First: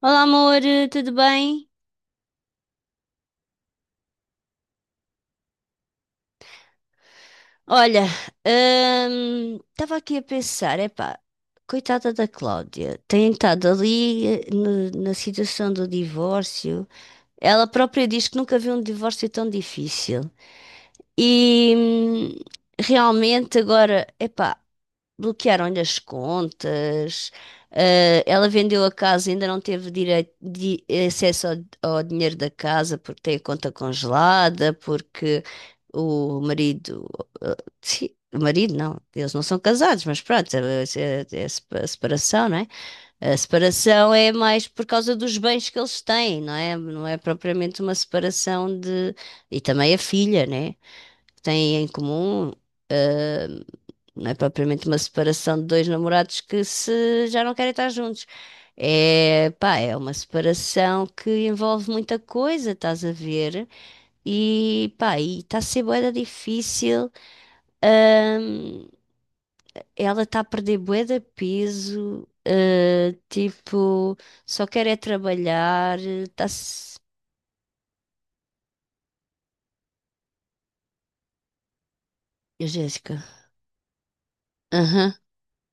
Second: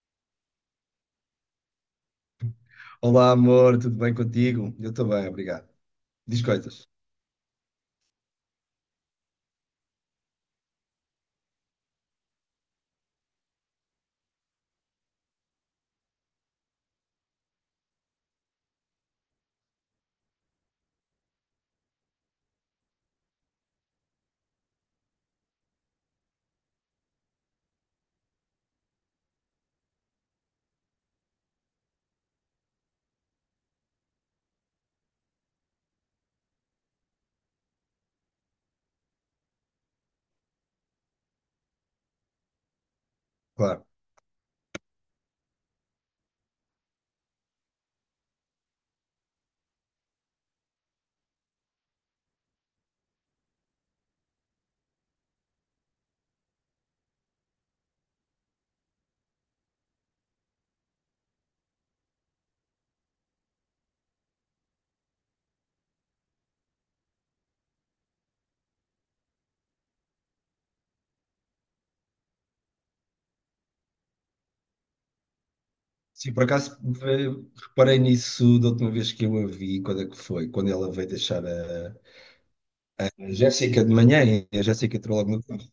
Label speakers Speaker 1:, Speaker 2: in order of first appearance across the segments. Speaker 1: Olá, amor, tudo bem?
Speaker 2: Olá, amor, tudo bem contigo? Eu estou bem, obrigado. Diz coisas,
Speaker 1: Olha, estava aqui a pensar, epá, coitada da Cláudia, tem estado ali na situação do divórcio. Ela própria diz que nunca viu um divórcio tão difícil. E realmente agora, epá, bloquearam-lhe as contas, ela vendeu a casa, ainda não teve direito de acesso ao dinheiro da casa porque tem a conta congelada, porque o marido, eh, sim, o marido não, eles não são casados, mas pronto, é a separação, não é? A
Speaker 2: claro.
Speaker 1: separação é mais por causa dos bens que eles têm, não é? Não é propriamente uma separação de. E também a filha, né? Que têm em comum. eh, não é propriamente uma separação de dois namorados que se já não querem estar juntos. É, pá, é uma separação que envolve muita coisa, estás a ver? E, pá, e está a ser bué da difícil. Ahm, ela está a perder bué de peso. Ah, tipo, só quer é trabalhar.
Speaker 2: Sim, por acaso
Speaker 1: Está-se...
Speaker 2: eh, reparei nisso da última vez que eu a vi. Quando é que foi? Quando ela veio deixar a,
Speaker 1: Eu,
Speaker 2: a
Speaker 1: Jéssica.
Speaker 2: Jéssica de manhã e a Jéssica
Speaker 1: Aham,
Speaker 2: entrou logo no carro.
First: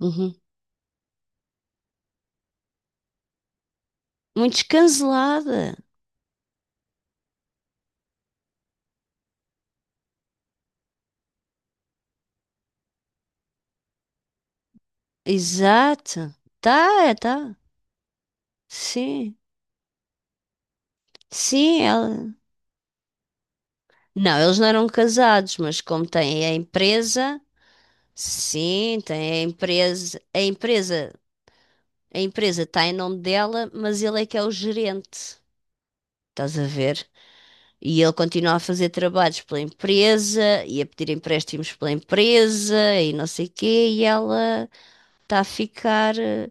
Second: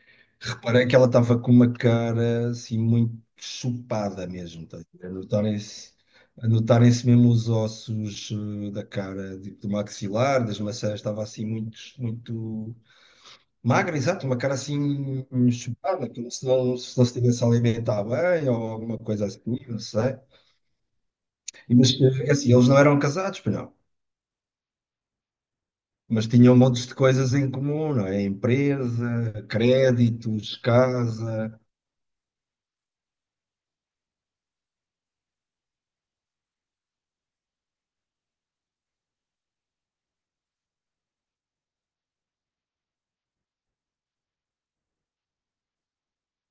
Speaker 1: uhum.
Speaker 2: Reparei que ela estava com uma cara assim muito chupada
Speaker 1: Muito
Speaker 2: mesmo, tá a ver? A
Speaker 1: descancelada.
Speaker 2: notarem-se a notarem-se mesmo os ossos da cara, tipo, do maxilar, das maçãs. Estava assim muito, muito magra, exato, uma cara assim chupada, como
Speaker 1: Exato.
Speaker 2: se não, se
Speaker 1: Tá,
Speaker 2: não se
Speaker 1: é,
Speaker 2: tivesse a
Speaker 1: tá.
Speaker 2: alimentar bem ou alguma coisa
Speaker 1: Sim.
Speaker 2: assim, não sei. E,
Speaker 1: Sim,
Speaker 2: mas
Speaker 1: ela.
Speaker 2: assim, eles não eram casados, pois não.
Speaker 1: Não, eles não eram casados, mas como
Speaker 2: Mas
Speaker 1: têm a
Speaker 2: tinham montes de coisas
Speaker 1: empresa,
Speaker 2: em comum, não é?
Speaker 1: sim, tem a
Speaker 2: Empresa,
Speaker 1: empresa,
Speaker 2: créditos, casa.
Speaker 1: a empresa está em nome dela, mas ele é que é o gerente, estás a ver? E ele continua a fazer trabalhos pela empresa e a pedir empréstimos pela empresa e não sei quê, e ela está a ficar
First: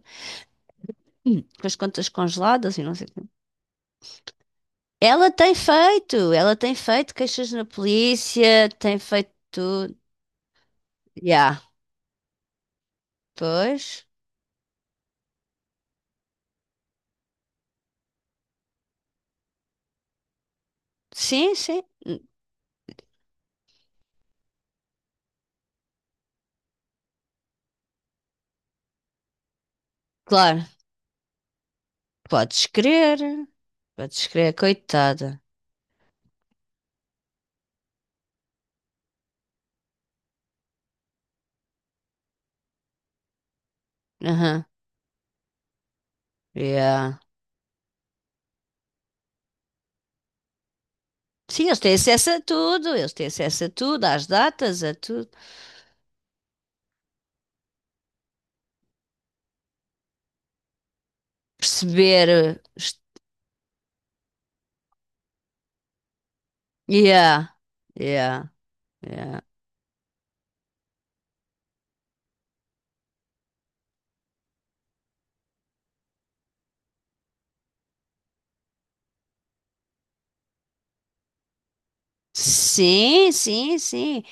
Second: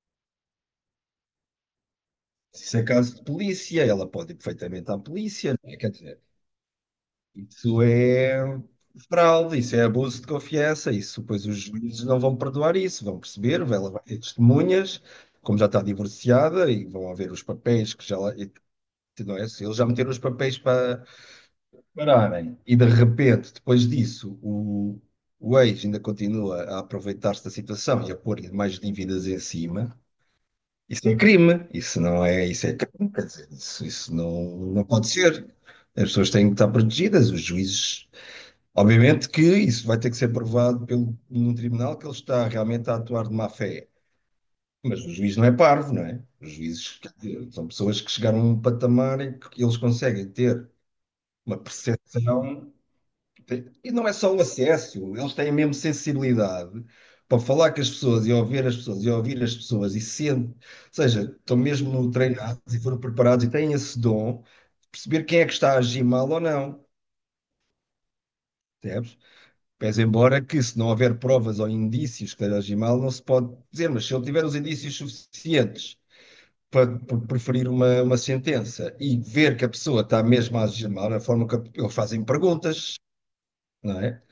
Speaker 1: com as contas
Speaker 2: Se isso
Speaker 1: congeladas e
Speaker 2: é
Speaker 1: não sei o
Speaker 2: caso
Speaker 1: quê.
Speaker 2: de polícia, ela pode ir perfeitamente à polícia, não é? Quer dizer,
Speaker 1: Ela tem feito queixas na
Speaker 2: isso é
Speaker 1: polícia, tem feito
Speaker 2: fraude, isso é
Speaker 1: tudo.
Speaker 2: abuso de confiança, isso pois os
Speaker 1: Já,
Speaker 2: juízes não vão perdoar isso, vão perceber, ela vai
Speaker 1: pois.
Speaker 2: ter testemunhas como já está divorciada, e vão haver os papéis que já lá- não é? Se eles já meteram os papéis para
Speaker 1: Sim, sim.
Speaker 2: pararem e de repente, depois disso, o ex ainda continua a aproveitar-se da situação e a pôr-lhe mais dívidas em cima.
Speaker 1: Claro,
Speaker 2: Isso é crime, isso não é,
Speaker 1: podes
Speaker 2: isso é crime,
Speaker 1: crer,
Speaker 2: quer dizer, isso
Speaker 1: podes
Speaker 2: não,
Speaker 1: crer,
Speaker 2: não pode
Speaker 1: coitada.
Speaker 2: ser. As pessoas têm que estar protegidas, os juízes. Obviamente que isso vai ter que ser provado pelo, num tribunal, que ele está realmente a atuar de má fé.
Speaker 1: Aham,
Speaker 2: Mas o juiz não é parvo, não é? Os juízes, quer
Speaker 1: yeah.
Speaker 2: dizer, são pessoas que chegaram a um patamar em que eles conseguem ter uma
Speaker 1: Sim, eles têm acesso a
Speaker 2: percepção.
Speaker 1: tudo, eles têm acesso a
Speaker 2: E
Speaker 1: tudo,
Speaker 2: não é
Speaker 1: às
Speaker 2: só o
Speaker 1: datas, a
Speaker 2: acesso,
Speaker 1: tudo.
Speaker 2: eles têm a mesma sensibilidade para falar com as pessoas e ouvir as pessoas e sendo, ou seja, estão mesmo
Speaker 1: Perceber.
Speaker 2: treinados e foram preparados e têm esse dom de perceber quem é que está a agir mal ou não,
Speaker 1: Yeah, yeah,
Speaker 2: percebes?
Speaker 1: yeah.
Speaker 2: Pese embora que, se não houver provas ou indícios que esteja a agir mal, não se pode dizer, mas se ele tiver os indícios suficientes para preferir uma sentença e ver que a pessoa está mesmo a agir mal, a forma que eles fazem perguntas,
Speaker 1: Sim, sim,
Speaker 2: não é?
Speaker 1: sim,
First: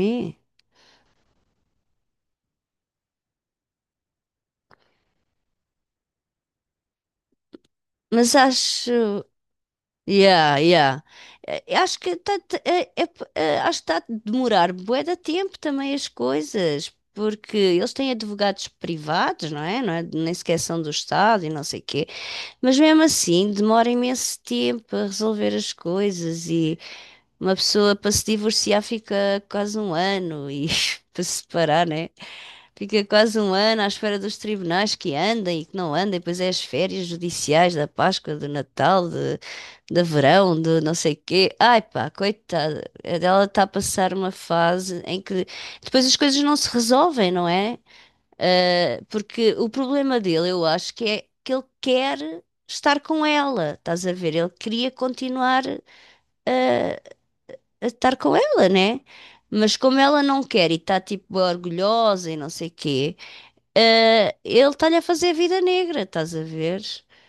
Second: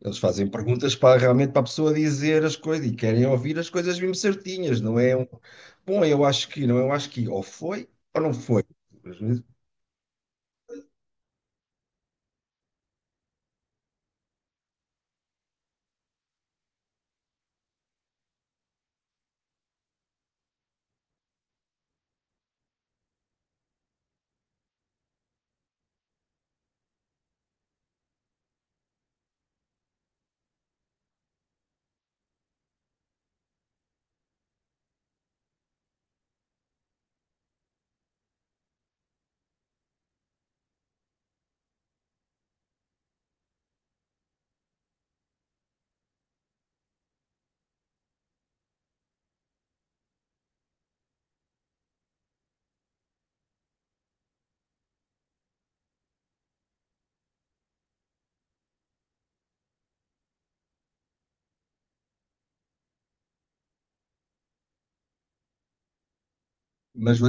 Speaker 2: Eles fazem perguntas para realmente para a pessoa dizer as coisas e querem ouvir as coisas mesmo certinhas, não é um, bom, eu acho que, não, eu acho que, ou foi ou
Speaker 1: Mas
Speaker 2: não foi.
Speaker 1: acho.
Speaker 2: Mas,
Speaker 1: Yeah, yeah. Eh, Acho que está acho que tá a demorar bué de tempo também as coisas, porque eles têm advogados privados, não é? Não é? Nem sequer são do Estado e não sei quê. Mas mesmo assim, demora imenso tempo a resolver as coisas e uma pessoa para se divorciar fica quase um ano e para se separar, né? Fica quase um ano à espera dos tribunais que andem e que não andem, pois é as férias judiciais da Páscoa, do Natal, de verão, de não sei quê. Ai pá, coitada, ela está a passar uma fase em que depois as coisas não se resolvem, não é? Ah, porque o problema dele, eu acho que é que ele quer estar com ela, estás a ver? Ele queria continuar ah, a estar com ela, né? Mas como ela não quer e está tipo orgulhosa e não sei quê. Ele está-lhe a fazer vida negra, estás a ver?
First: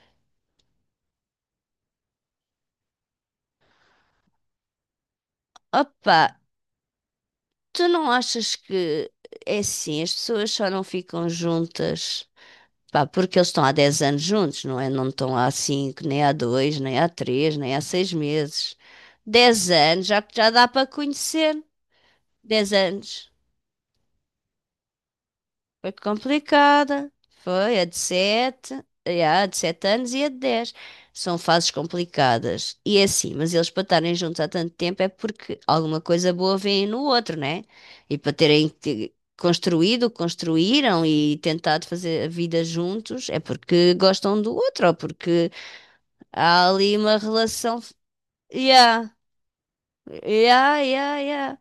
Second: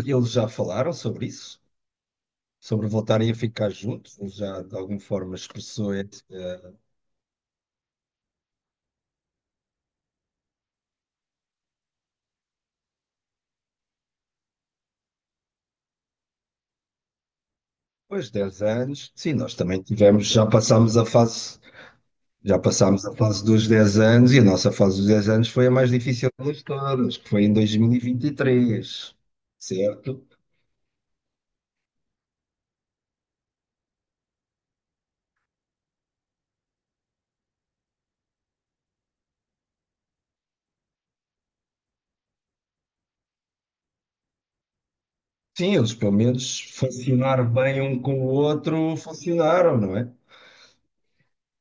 Speaker 2: eles já falaram sobre isso, sobre voltarem a ficar juntos? Ele já de alguma forma expressou
Speaker 1: Opa,
Speaker 2: esse,
Speaker 1: tu não achas que é assim, as pessoas só não ficam juntas, pá, porque eles estão há 10 anos juntos, não é? Não estão há 5, nem há 2, nem há 3, nem há 6
Speaker 2: depois de 10
Speaker 1: meses.
Speaker 2: anos? Sim, nós
Speaker 1: 10
Speaker 2: também
Speaker 1: anos já,
Speaker 2: tivemos,
Speaker 1: já dá para conhecer.
Speaker 2: já
Speaker 1: Dez
Speaker 2: passámos a
Speaker 1: anos.
Speaker 2: fase dos 10 anos, e a nossa fase dos 10 anos foi a mais
Speaker 1: Foi
Speaker 2: difícil das
Speaker 1: complicada.
Speaker 2: todas, que foi em
Speaker 1: Foi
Speaker 2: 2023,
Speaker 1: a de sete anos e
Speaker 2: certo?
Speaker 1: a de dez. São fases complicadas. E é assim, mas eles para estarem juntos há tanto tempo é porque alguma coisa boa vem no outro, né? E para terem te- construído, o que construíram e tentado fazer a vida juntos é porque gostam do outro, ou porque
Speaker 2: Sim, eles, pelo menos
Speaker 1: há ali uma
Speaker 2: funcionar
Speaker 1: relação.
Speaker 2: bem um com o outro,
Speaker 1: Yeah,
Speaker 2: funcionaram, não é?
Speaker 1: yeah, yeah, yeah.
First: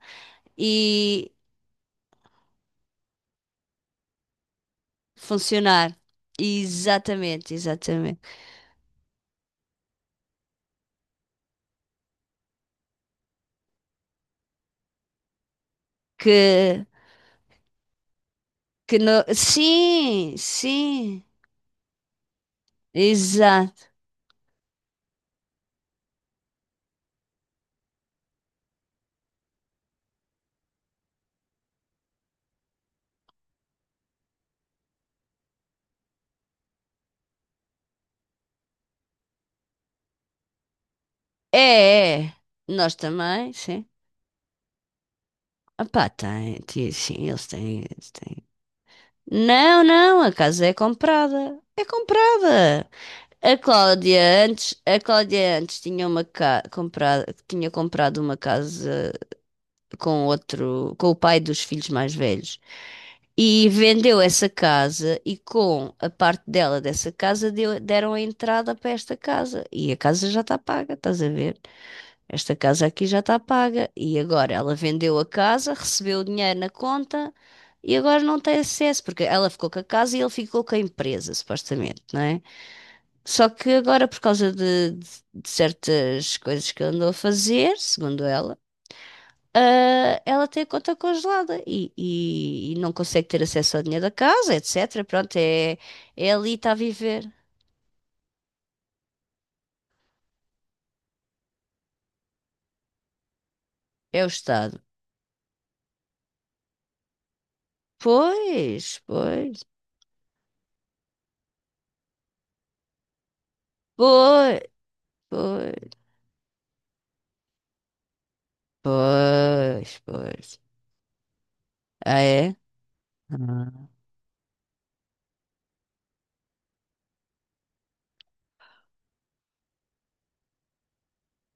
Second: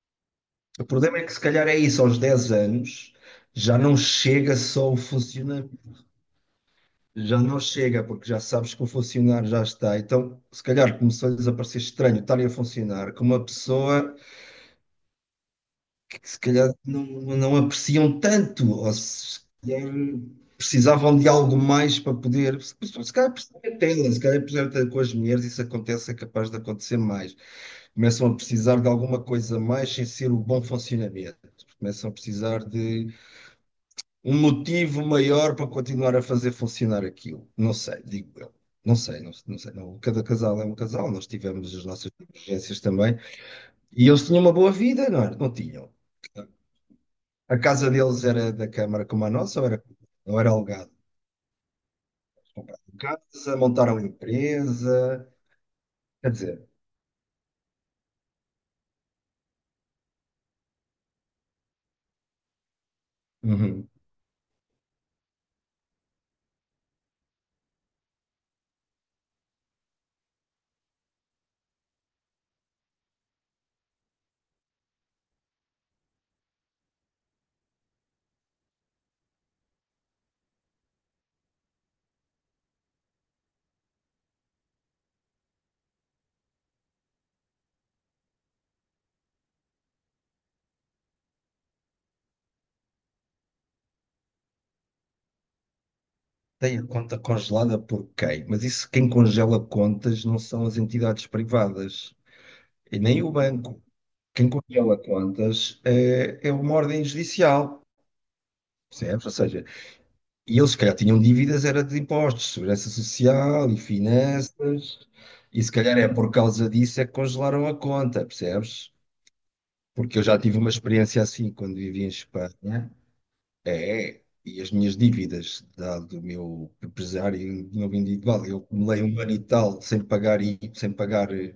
Speaker 2: O problema é
Speaker 1: E
Speaker 2: que se calhar é isso, aos 10 anos já não chega só o funcionar,
Speaker 1: funcionar.
Speaker 2: já
Speaker 1: Exatamente,
Speaker 2: não chega,
Speaker 1: exatamente
Speaker 2: porque já sabes que o funcionar já está. Então, se calhar começou-lhes a parecer estranho estarem a funcionar com uma pessoa que se calhar
Speaker 1: que
Speaker 2: não apreciam tanto, ou
Speaker 1: Que no...
Speaker 2: se calhar
Speaker 1: Sim,
Speaker 2: precisavam
Speaker 1: sim,
Speaker 2: de algo mais para poder. Se se calhar perceber
Speaker 1: exato.
Speaker 2: tela, se calhar perceber com as mulheres, isso acontece, é capaz de acontecer mais. Começam a precisar de alguma coisa mais sem ser o bom funcionamento. Começam a precisar de um motivo maior para continuar a fazer funcionar aquilo. Não sei, digo eu. Não sei, não, não sei, não. Cada casal é um casal, nós tivemos as nossas
Speaker 1: É, é.
Speaker 2: divergências
Speaker 1: Nós
Speaker 2: também.
Speaker 1: também, sim.
Speaker 2: E eles tinham uma boa vida, não era? Não tinham?
Speaker 1: Opá, tem, ti- sim, eles
Speaker 2: A
Speaker 1: têm,
Speaker 2: casa
Speaker 1: eles
Speaker 2: deles
Speaker 1: têm.
Speaker 2: era da Câmara como a nossa,
Speaker 1: Não, não, a
Speaker 2: ou era
Speaker 1: casa é
Speaker 2: alugada?
Speaker 1: comprada. É comprada.
Speaker 2: Casa, montaram
Speaker 1: A
Speaker 2: empresa,
Speaker 1: Cláudia antes tinha uma
Speaker 2: quer
Speaker 1: ca...
Speaker 2: dizer.
Speaker 1: comprada, tinha comprado uma casa com outro, com o pai dos filhos mais velhos. E
Speaker 2: Uhum.
Speaker 1: vendeu essa casa e com a parte dela dessa casa deram a entrada para esta casa. E a casa já está paga, estás a ver? Esta casa aqui já está paga. E agora ela vendeu a casa, recebeu o dinheiro na conta e agora não tem acesso, porque ela ficou com a casa e ele ficou com a empresa, supostamente, não é? Só que agora, por causa de certas coisas que ele andou a fazer, segundo ela, ela tem a conta congelada e não consegue ter acesso ao dinheiro da casa, etc. Pronto, é, é ali está a
Speaker 2: Tem a conta
Speaker 1: viver.
Speaker 2: congelada por quem? Mas isso, quem congela contas não são as entidades privadas e nem o banco.
Speaker 1: É o
Speaker 2: Quem
Speaker 1: Estado.
Speaker 2: congela contas é uma ordem judicial,
Speaker 1: Pois,
Speaker 2: percebes? Ou
Speaker 1: pois,
Speaker 2: seja, e eles, se calhar, tinham dívidas, era de impostos, segurança social e
Speaker 1: pois,
Speaker 2: finanças, e
Speaker 1: pois,
Speaker 2: se calhar é por causa disso é que congelaram a conta, percebes?
Speaker 1: pois,
Speaker 2: Porque eu já tive
Speaker 1: pois.
Speaker 2: uma experiência assim quando vivi em
Speaker 1: Ah, é?
Speaker 2: Espanha.
Speaker 1: Ah.
Speaker 2: É, e as minhas dívidas do meu empresário, do meu individual, eu acumulei um ano e tal sem pagar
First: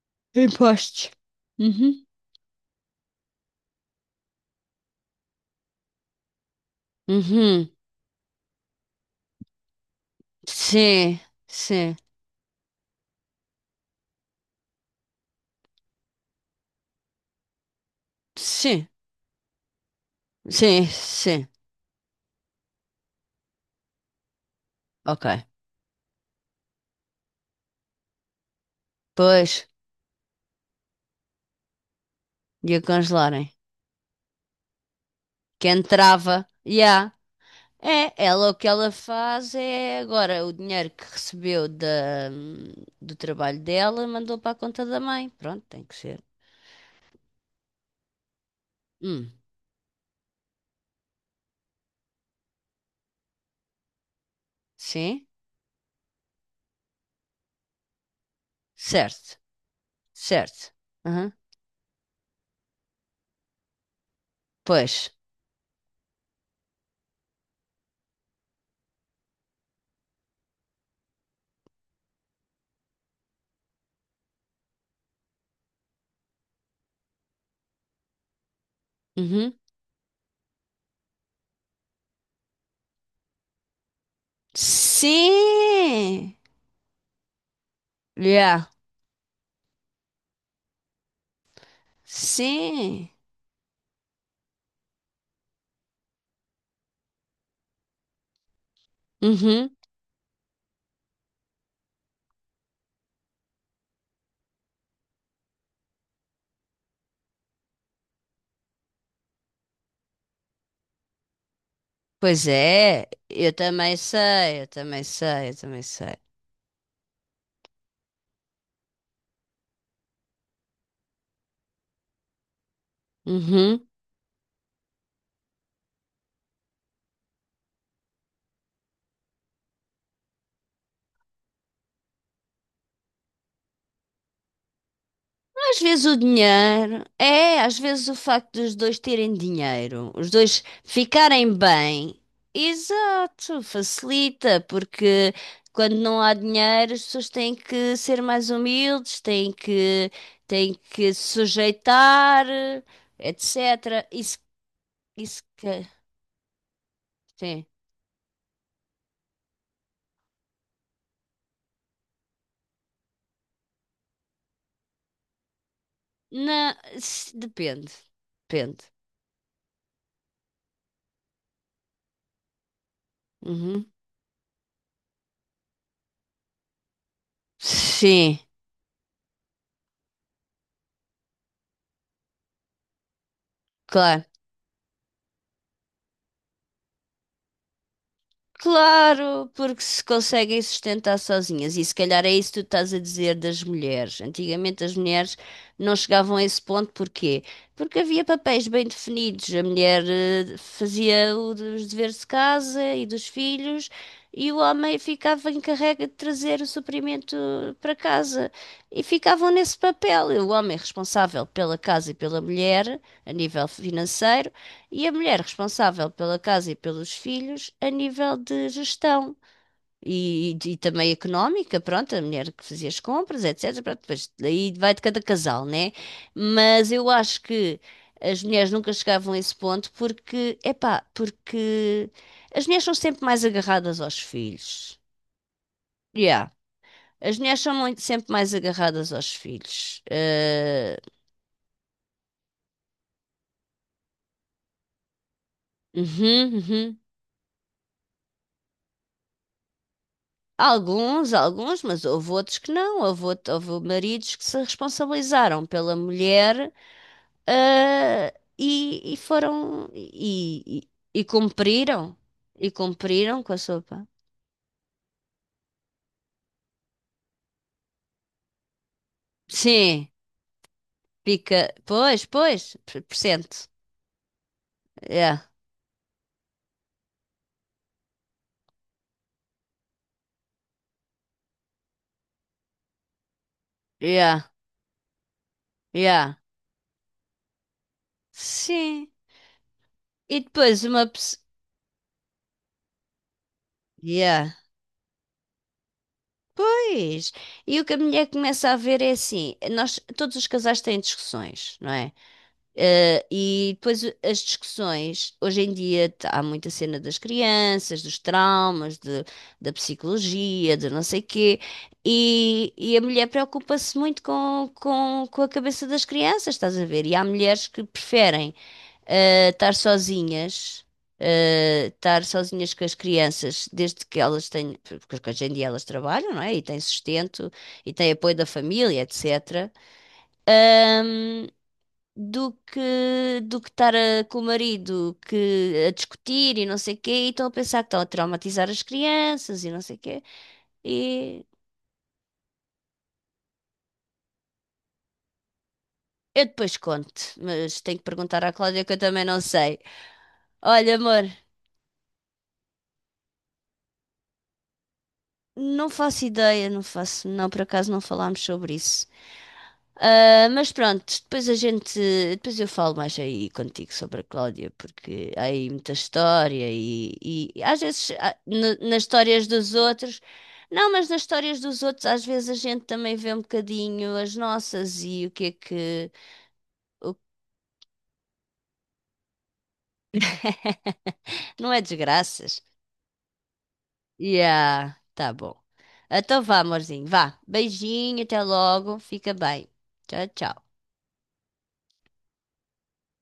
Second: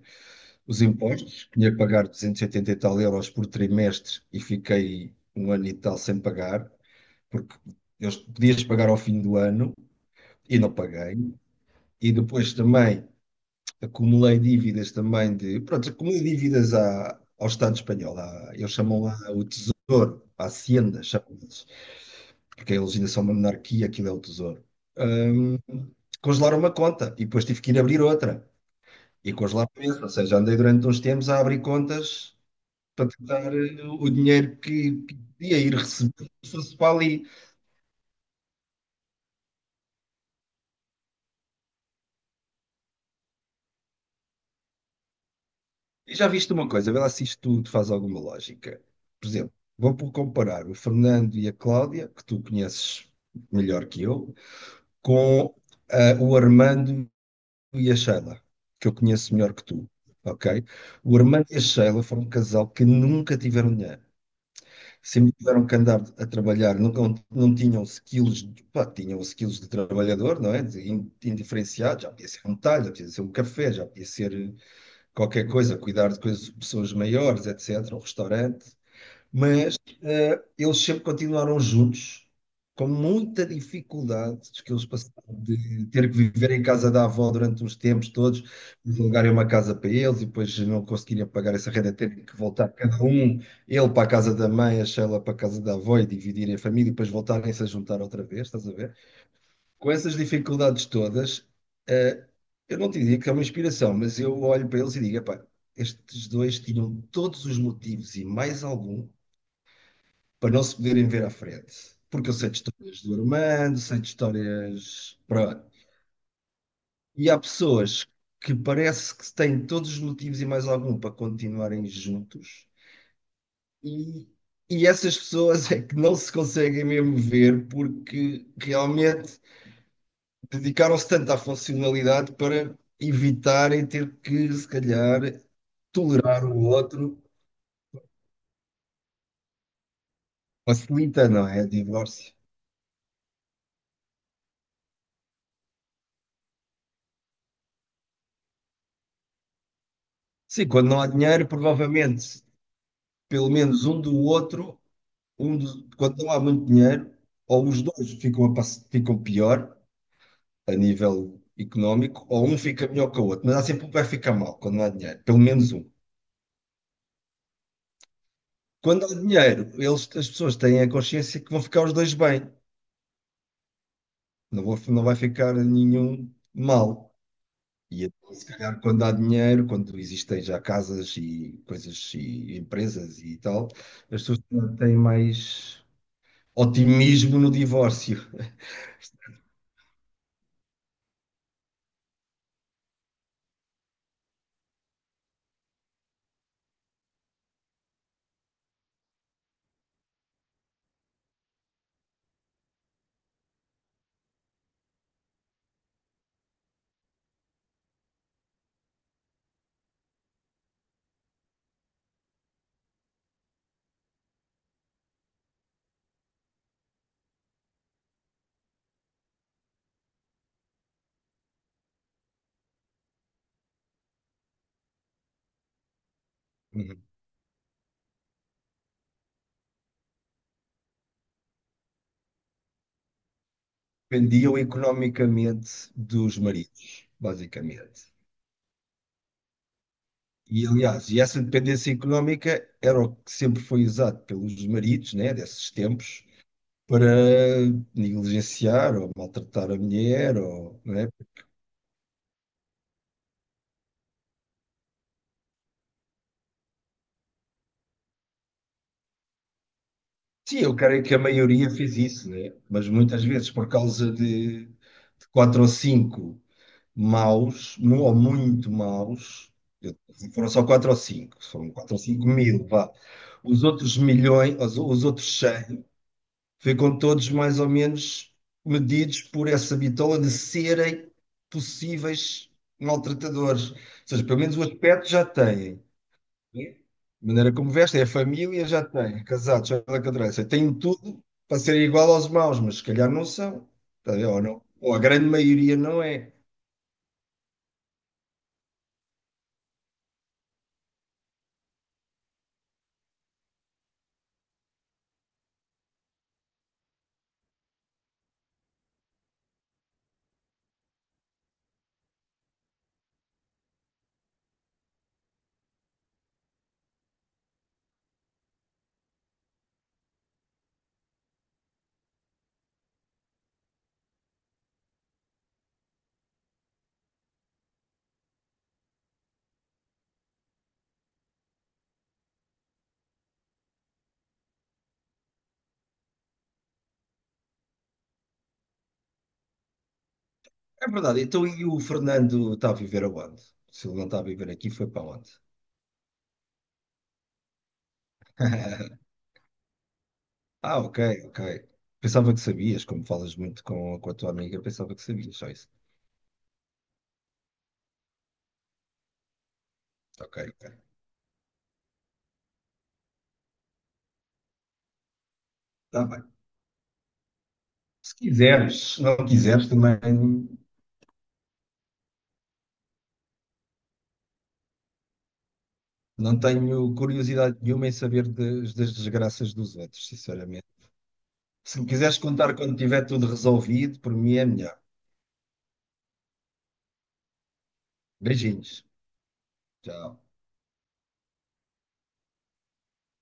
Speaker 2: os
Speaker 1: Impostos.
Speaker 2: impostos. Tinha que
Speaker 1: Uhum.
Speaker 2: pagar 280 e oitenta e tal euros por trimestre e fiquei um ano e tal sem pagar, porque
Speaker 1: Uhum.
Speaker 2: eu podias pagar ao fim do ano e não paguei.
Speaker 1: Sim, sim,
Speaker 2: E depois também acumulei dívidas também de, pronto, acumulei dívidas ao Estado espanhol, à, eles
Speaker 1: sim,
Speaker 2: chamam lá o Tesouro, a
Speaker 1: sim,
Speaker 2: Hacienda, chamam,
Speaker 1: sim.
Speaker 2: porque a legislação é uma monarquia, aquilo é o tesouro.
Speaker 1: Ok.
Speaker 2: Hum, Congelaram uma conta e depois tive que ir abrir outra. E
Speaker 1: Pois,
Speaker 2: congelaram mesmo, ou seja, andei durante uns tempos a abrir contas
Speaker 1: ia
Speaker 2: para
Speaker 1: congelarem.
Speaker 2: tentar o dinheiro que podia
Speaker 1: Quem
Speaker 2: ir receber
Speaker 1: entrava,
Speaker 2: se fosse para
Speaker 1: já.
Speaker 2: ali.
Speaker 1: É, ela o que ela faz é agora o dinheiro que recebeu da, do trabalho dela mandou para a conta da mãe. Pronto, tem que
Speaker 2: E
Speaker 1: ser.
Speaker 2: já viste uma coisa, vê lá se isto tudo faz alguma lógica. Por
Speaker 1: Hum,
Speaker 2: exemplo, vou por comparar o Fernando e a Cláudia, que tu conheces melhor que eu,
Speaker 1: sim,
Speaker 2: com o Armando e a Sheila, que eu conheço
Speaker 1: certo,
Speaker 2: melhor que tu, ok?
Speaker 1: certo.
Speaker 2: O
Speaker 1: Aham,
Speaker 2: Armando e a Sheila foram um casal que nunca tiveram dinheiro.
Speaker 1: pois.
Speaker 2: Sempre tiveram que andar a trabalhar, nunca, não tinham skills, pá, tinham skills de trabalhador, não é? De indiferenciado, já podia ser um talho, já podia ser um café, já podia ser qualquer coisa, cuidar de coisas, pessoas maiores, etc., um restaurante,
Speaker 1: Uhum.
Speaker 2: mas eles sempre continuaram juntos, com muita dificuldade que eles passaram, de ter que
Speaker 1: Sim!
Speaker 2: viver em casa da avó durante uns tempos todos,
Speaker 1: Yeah.
Speaker 2: de alugarem uma casa para eles e depois não conseguirem pagar essa renda, terem que voltar cada
Speaker 1: Sim!
Speaker 2: um, ele para a casa da mãe, a Sheila para a casa da avó, e dividirem a família e depois voltarem-se a juntar outra vez, estás a ver?
Speaker 1: Uhum.
Speaker 2: Com essas dificuldades todas, eh, eu não te digo que é uma inspiração, mas eu olho para eles e digo, "Epá, estes dois tinham todos os motivos e mais algum para não se poderem ver à frente." Porque eu
Speaker 1: Pois
Speaker 2: sei de histórias
Speaker 1: é,
Speaker 2: do
Speaker 1: eu
Speaker 2: Armando,
Speaker 1: também
Speaker 2: sei de
Speaker 1: sei, eu também
Speaker 2: histórias.
Speaker 1: sei, eu
Speaker 2: Pronto.
Speaker 1: também sei.
Speaker 2: E há pessoas que parece que têm todos os motivos e mais algum para continuarem juntos,
Speaker 1: Uhum.
Speaker 2: e, e essas pessoas é que não se conseguem mesmo ver, porque realmente dedicaram-se tanto à funcionalidade para evitarem ter que, se calhar,
Speaker 1: Às vezes o
Speaker 2: tolerar o
Speaker 1: dinheiro,
Speaker 2: outro.
Speaker 1: é, às vezes o facto dos dois terem dinheiro, os dois
Speaker 2: Facilita, não
Speaker 1: ficarem
Speaker 2: é?
Speaker 1: bem,
Speaker 2: Divórcio.
Speaker 1: exato, facilita, porque quando não há dinheiro, as pessoas têm que ser mais humildes,
Speaker 2: Sim,
Speaker 1: têm
Speaker 2: quando não há
Speaker 1: que se
Speaker 2: dinheiro, provavelmente
Speaker 1: sujeitar,
Speaker 2: pelo menos um
Speaker 1: etc.
Speaker 2: do
Speaker 1: Isso,
Speaker 2: outro,
Speaker 1: isso que,
Speaker 2: quando não há muito dinheiro,
Speaker 1: sim.
Speaker 2: ou os dois ficam, ficam pior a nível económico, ou um fica melhor que o outro, mas há sempre um que vai ficar mal quando não há dinheiro, pelo menos um.
Speaker 1: Na, se- depende, depende.
Speaker 2: Quando há dinheiro, eles, as pessoas têm a consciência que vão ficar os dois bem,
Speaker 1: Uhum.
Speaker 2: não vai ficar nenhum mal. E então,
Speaker 1: Sim,
Speaker 2: se calhar, quando há dinheiro, quando existem já casas e coisas e empresas e tal, as
Speaker 1: claro.
Speaker 2: pessoas têm mais otimismo no divórcio.
Speaker 1: Claro, porque se conseguem sustentar sozinhas. E se calhar é isso que tu estás a dizer das mulheres. Antigamente as mulheres não chegavam a esse ponto, porquê? Porque havia papéis bem definidos. A mulher fazia o dos deveres de casa e dos filhos, e o homem ficava encarregue de trazer o suprimento para casa. E ficavam nesse papel. O homem responsável pela casa e pela mulher, a nível financeiro, e a mulher responsável pela casa e pelos filhos a nível de gestão e também económica, pronto, a mulher que fazia as compras, etc. Pronto, depois daí vai de cada casal, né? Mas eu acho que as mulheres nunca chegavam a esse ponto porque, epá, porque as mulheres são sempre mais agarradas aos
Speaker 2: Dependiam
Speaker 1: filhos.
Speaker 2: economicamente dos
Speaker 1: Yeah.
Speaker 2: maridos,
Speaker 1: As mulheres são muito-
Speaker 2: basicamente.
Speaker 1: sempre mais agarradas aos filhos.
Speaker 2: E,
Speaker 1: Eh,
Speaker 2: aliás, e essa dependência económica era o que sempre foi usado pelos maridos, né, desses tempos,
Speaker 1: uhum, uhum.
Speaker 2: para negligenciar ou maltratar a mulher. Ou, né?
Speaker 1: Alguns, alguns, mas houve outros que não. Houve, out- houve maridos que se responsabilizaram pela mulher, ah, e foram
Speaker 2: Sim, eu creio que a
Speaker 1: e
Speaker 2: maioria fez
Speaker 1: cumpriram
Speaker 2: isso, né?
Speaker 1: e
Speaker 2: Mas muitas
Speaker 1: cumpriram
Speaker 2: vezes,
Speaker 1: com a
Speaker 2: por
Speaker 1: sopa.
Speaker 2: causa de quatro ou cinco maus, ou muito maus, eu-
Speaker 1: Sim,
Speaker 2: foram só quatro ou cinco,
Speaker 1: pica.
Speaker 2: foram quatro ou
Speaker 1: Pois,
Speaker 2: cinco mil,
Speaker 1: pois,
Speaker 2: vá.
Speaker 1: per- percento.
Speaker 2: Os outros milhões, os outros
Speaker 1: Yeah,
Speaker 2: 100 ficam todos mais ou menos medidos por essa bitola de serem possíveis maltratadores. Ou seja, pelo
Speaker 1: yeah,
Speaker 2: menos o aspecto já têm.
Speaker 1: yeah.
Speaker 2: Né? A maneira como vestem, a família já
Speaker 1: Sim.
Speaker 2: tem, casados, já da cadeira.
Speaker 1: E
Speaker 2: Têm
Speaker 1: depois uma
Speaker 2: tudo
Speaker 1: pessoa.
Speaker 2: para serem igual aos maus, mas se calhar não são. Tá a ver? Ou
Speaker 1: Yeah.
Speaker 2: não. Ou a grande maioria não é.
Speaker 1: Pois. E o que a mulher começa a ver é assim: nós, todos os casais têm discussões, não é? E depois as discussões, hoje em dia t- há muita cena das crianças, dos traumas, da psicologia, de não sei quê, e a mulher preocupa-se muito com a cabeça das crianças, estás a ver? E há mulheres que preferem eh, estar sozinhas, estar sozinhas com as crianças, desde que elas têm, porque hoje em dia elas trabalham, não é? E têm sustento, e têm apoio da família, etc. Ahm, do que estar com o marido que a discutir e não sei o quê, e estão a pensar que estão a traumatizar as crianças e não sei o quê.
Speaker 2: É verdade.
Speaker 1: E
Speaker 2: Então, e o Fernando está a viver aonde? Se ele não está a viver aqui, foi para onde?
Speaker 1: eu depois conto, mas tenho que perguntar à Cláudia que eu também não sei.
Speaker 2: Ah,
Speaker 1: Olha,
Speaker 2: ok,
Speaker 1: amor,
Speaker 2: ok. Pensava que sabias, como falas muito com a tua amiga, pensava que sabias só isso.
Speaker 1: não faço ideia, não faço, não, por acaso não falámos sobre isso.
Speaker 2: Ok,
Speaker 1: Ah, mas
Speaker 2: ok.
Speaker 1: pronto, depois eu falo mais aí contigo sobre a Cláudia, porque há aí muita
Speaker 2: Está bem.
Speaker 1: história e às vezes
Speaker 2: Se quiseres, se
Speaker 1: nas
Speaker 2: não
Speaker 1: histórias
Speaker 2: quiseres,
Speaker 1: dos outros,
Speaker 2: também
Speaker 1: não, mas nas histórias dos outros às vezes a gente também vê um bocadinho as nossas e o que é que,
Speaker 2: não tenho
Speaker 1: o que-
Speaker 2: curiosidade nenhuma em saber das desgraças dos outros, sinceramente.
Speaker 1: não
Speaker 2: Se
Speaker 1: é
Speaker 2: me quiseres contar
Speaker 1: desgraças.
Speaker 2: quando tiver tudo resolvido, por mim é melhor.
Speaker 1: Yeah, tá bom. Então vá, amorzinho, vá. Beijinho, até
Speaker 2: Beijinhos.
Speaker 1: logo, fica bem.
Speaker 2: Tchau.
Speaker 1: Tchau, tchau.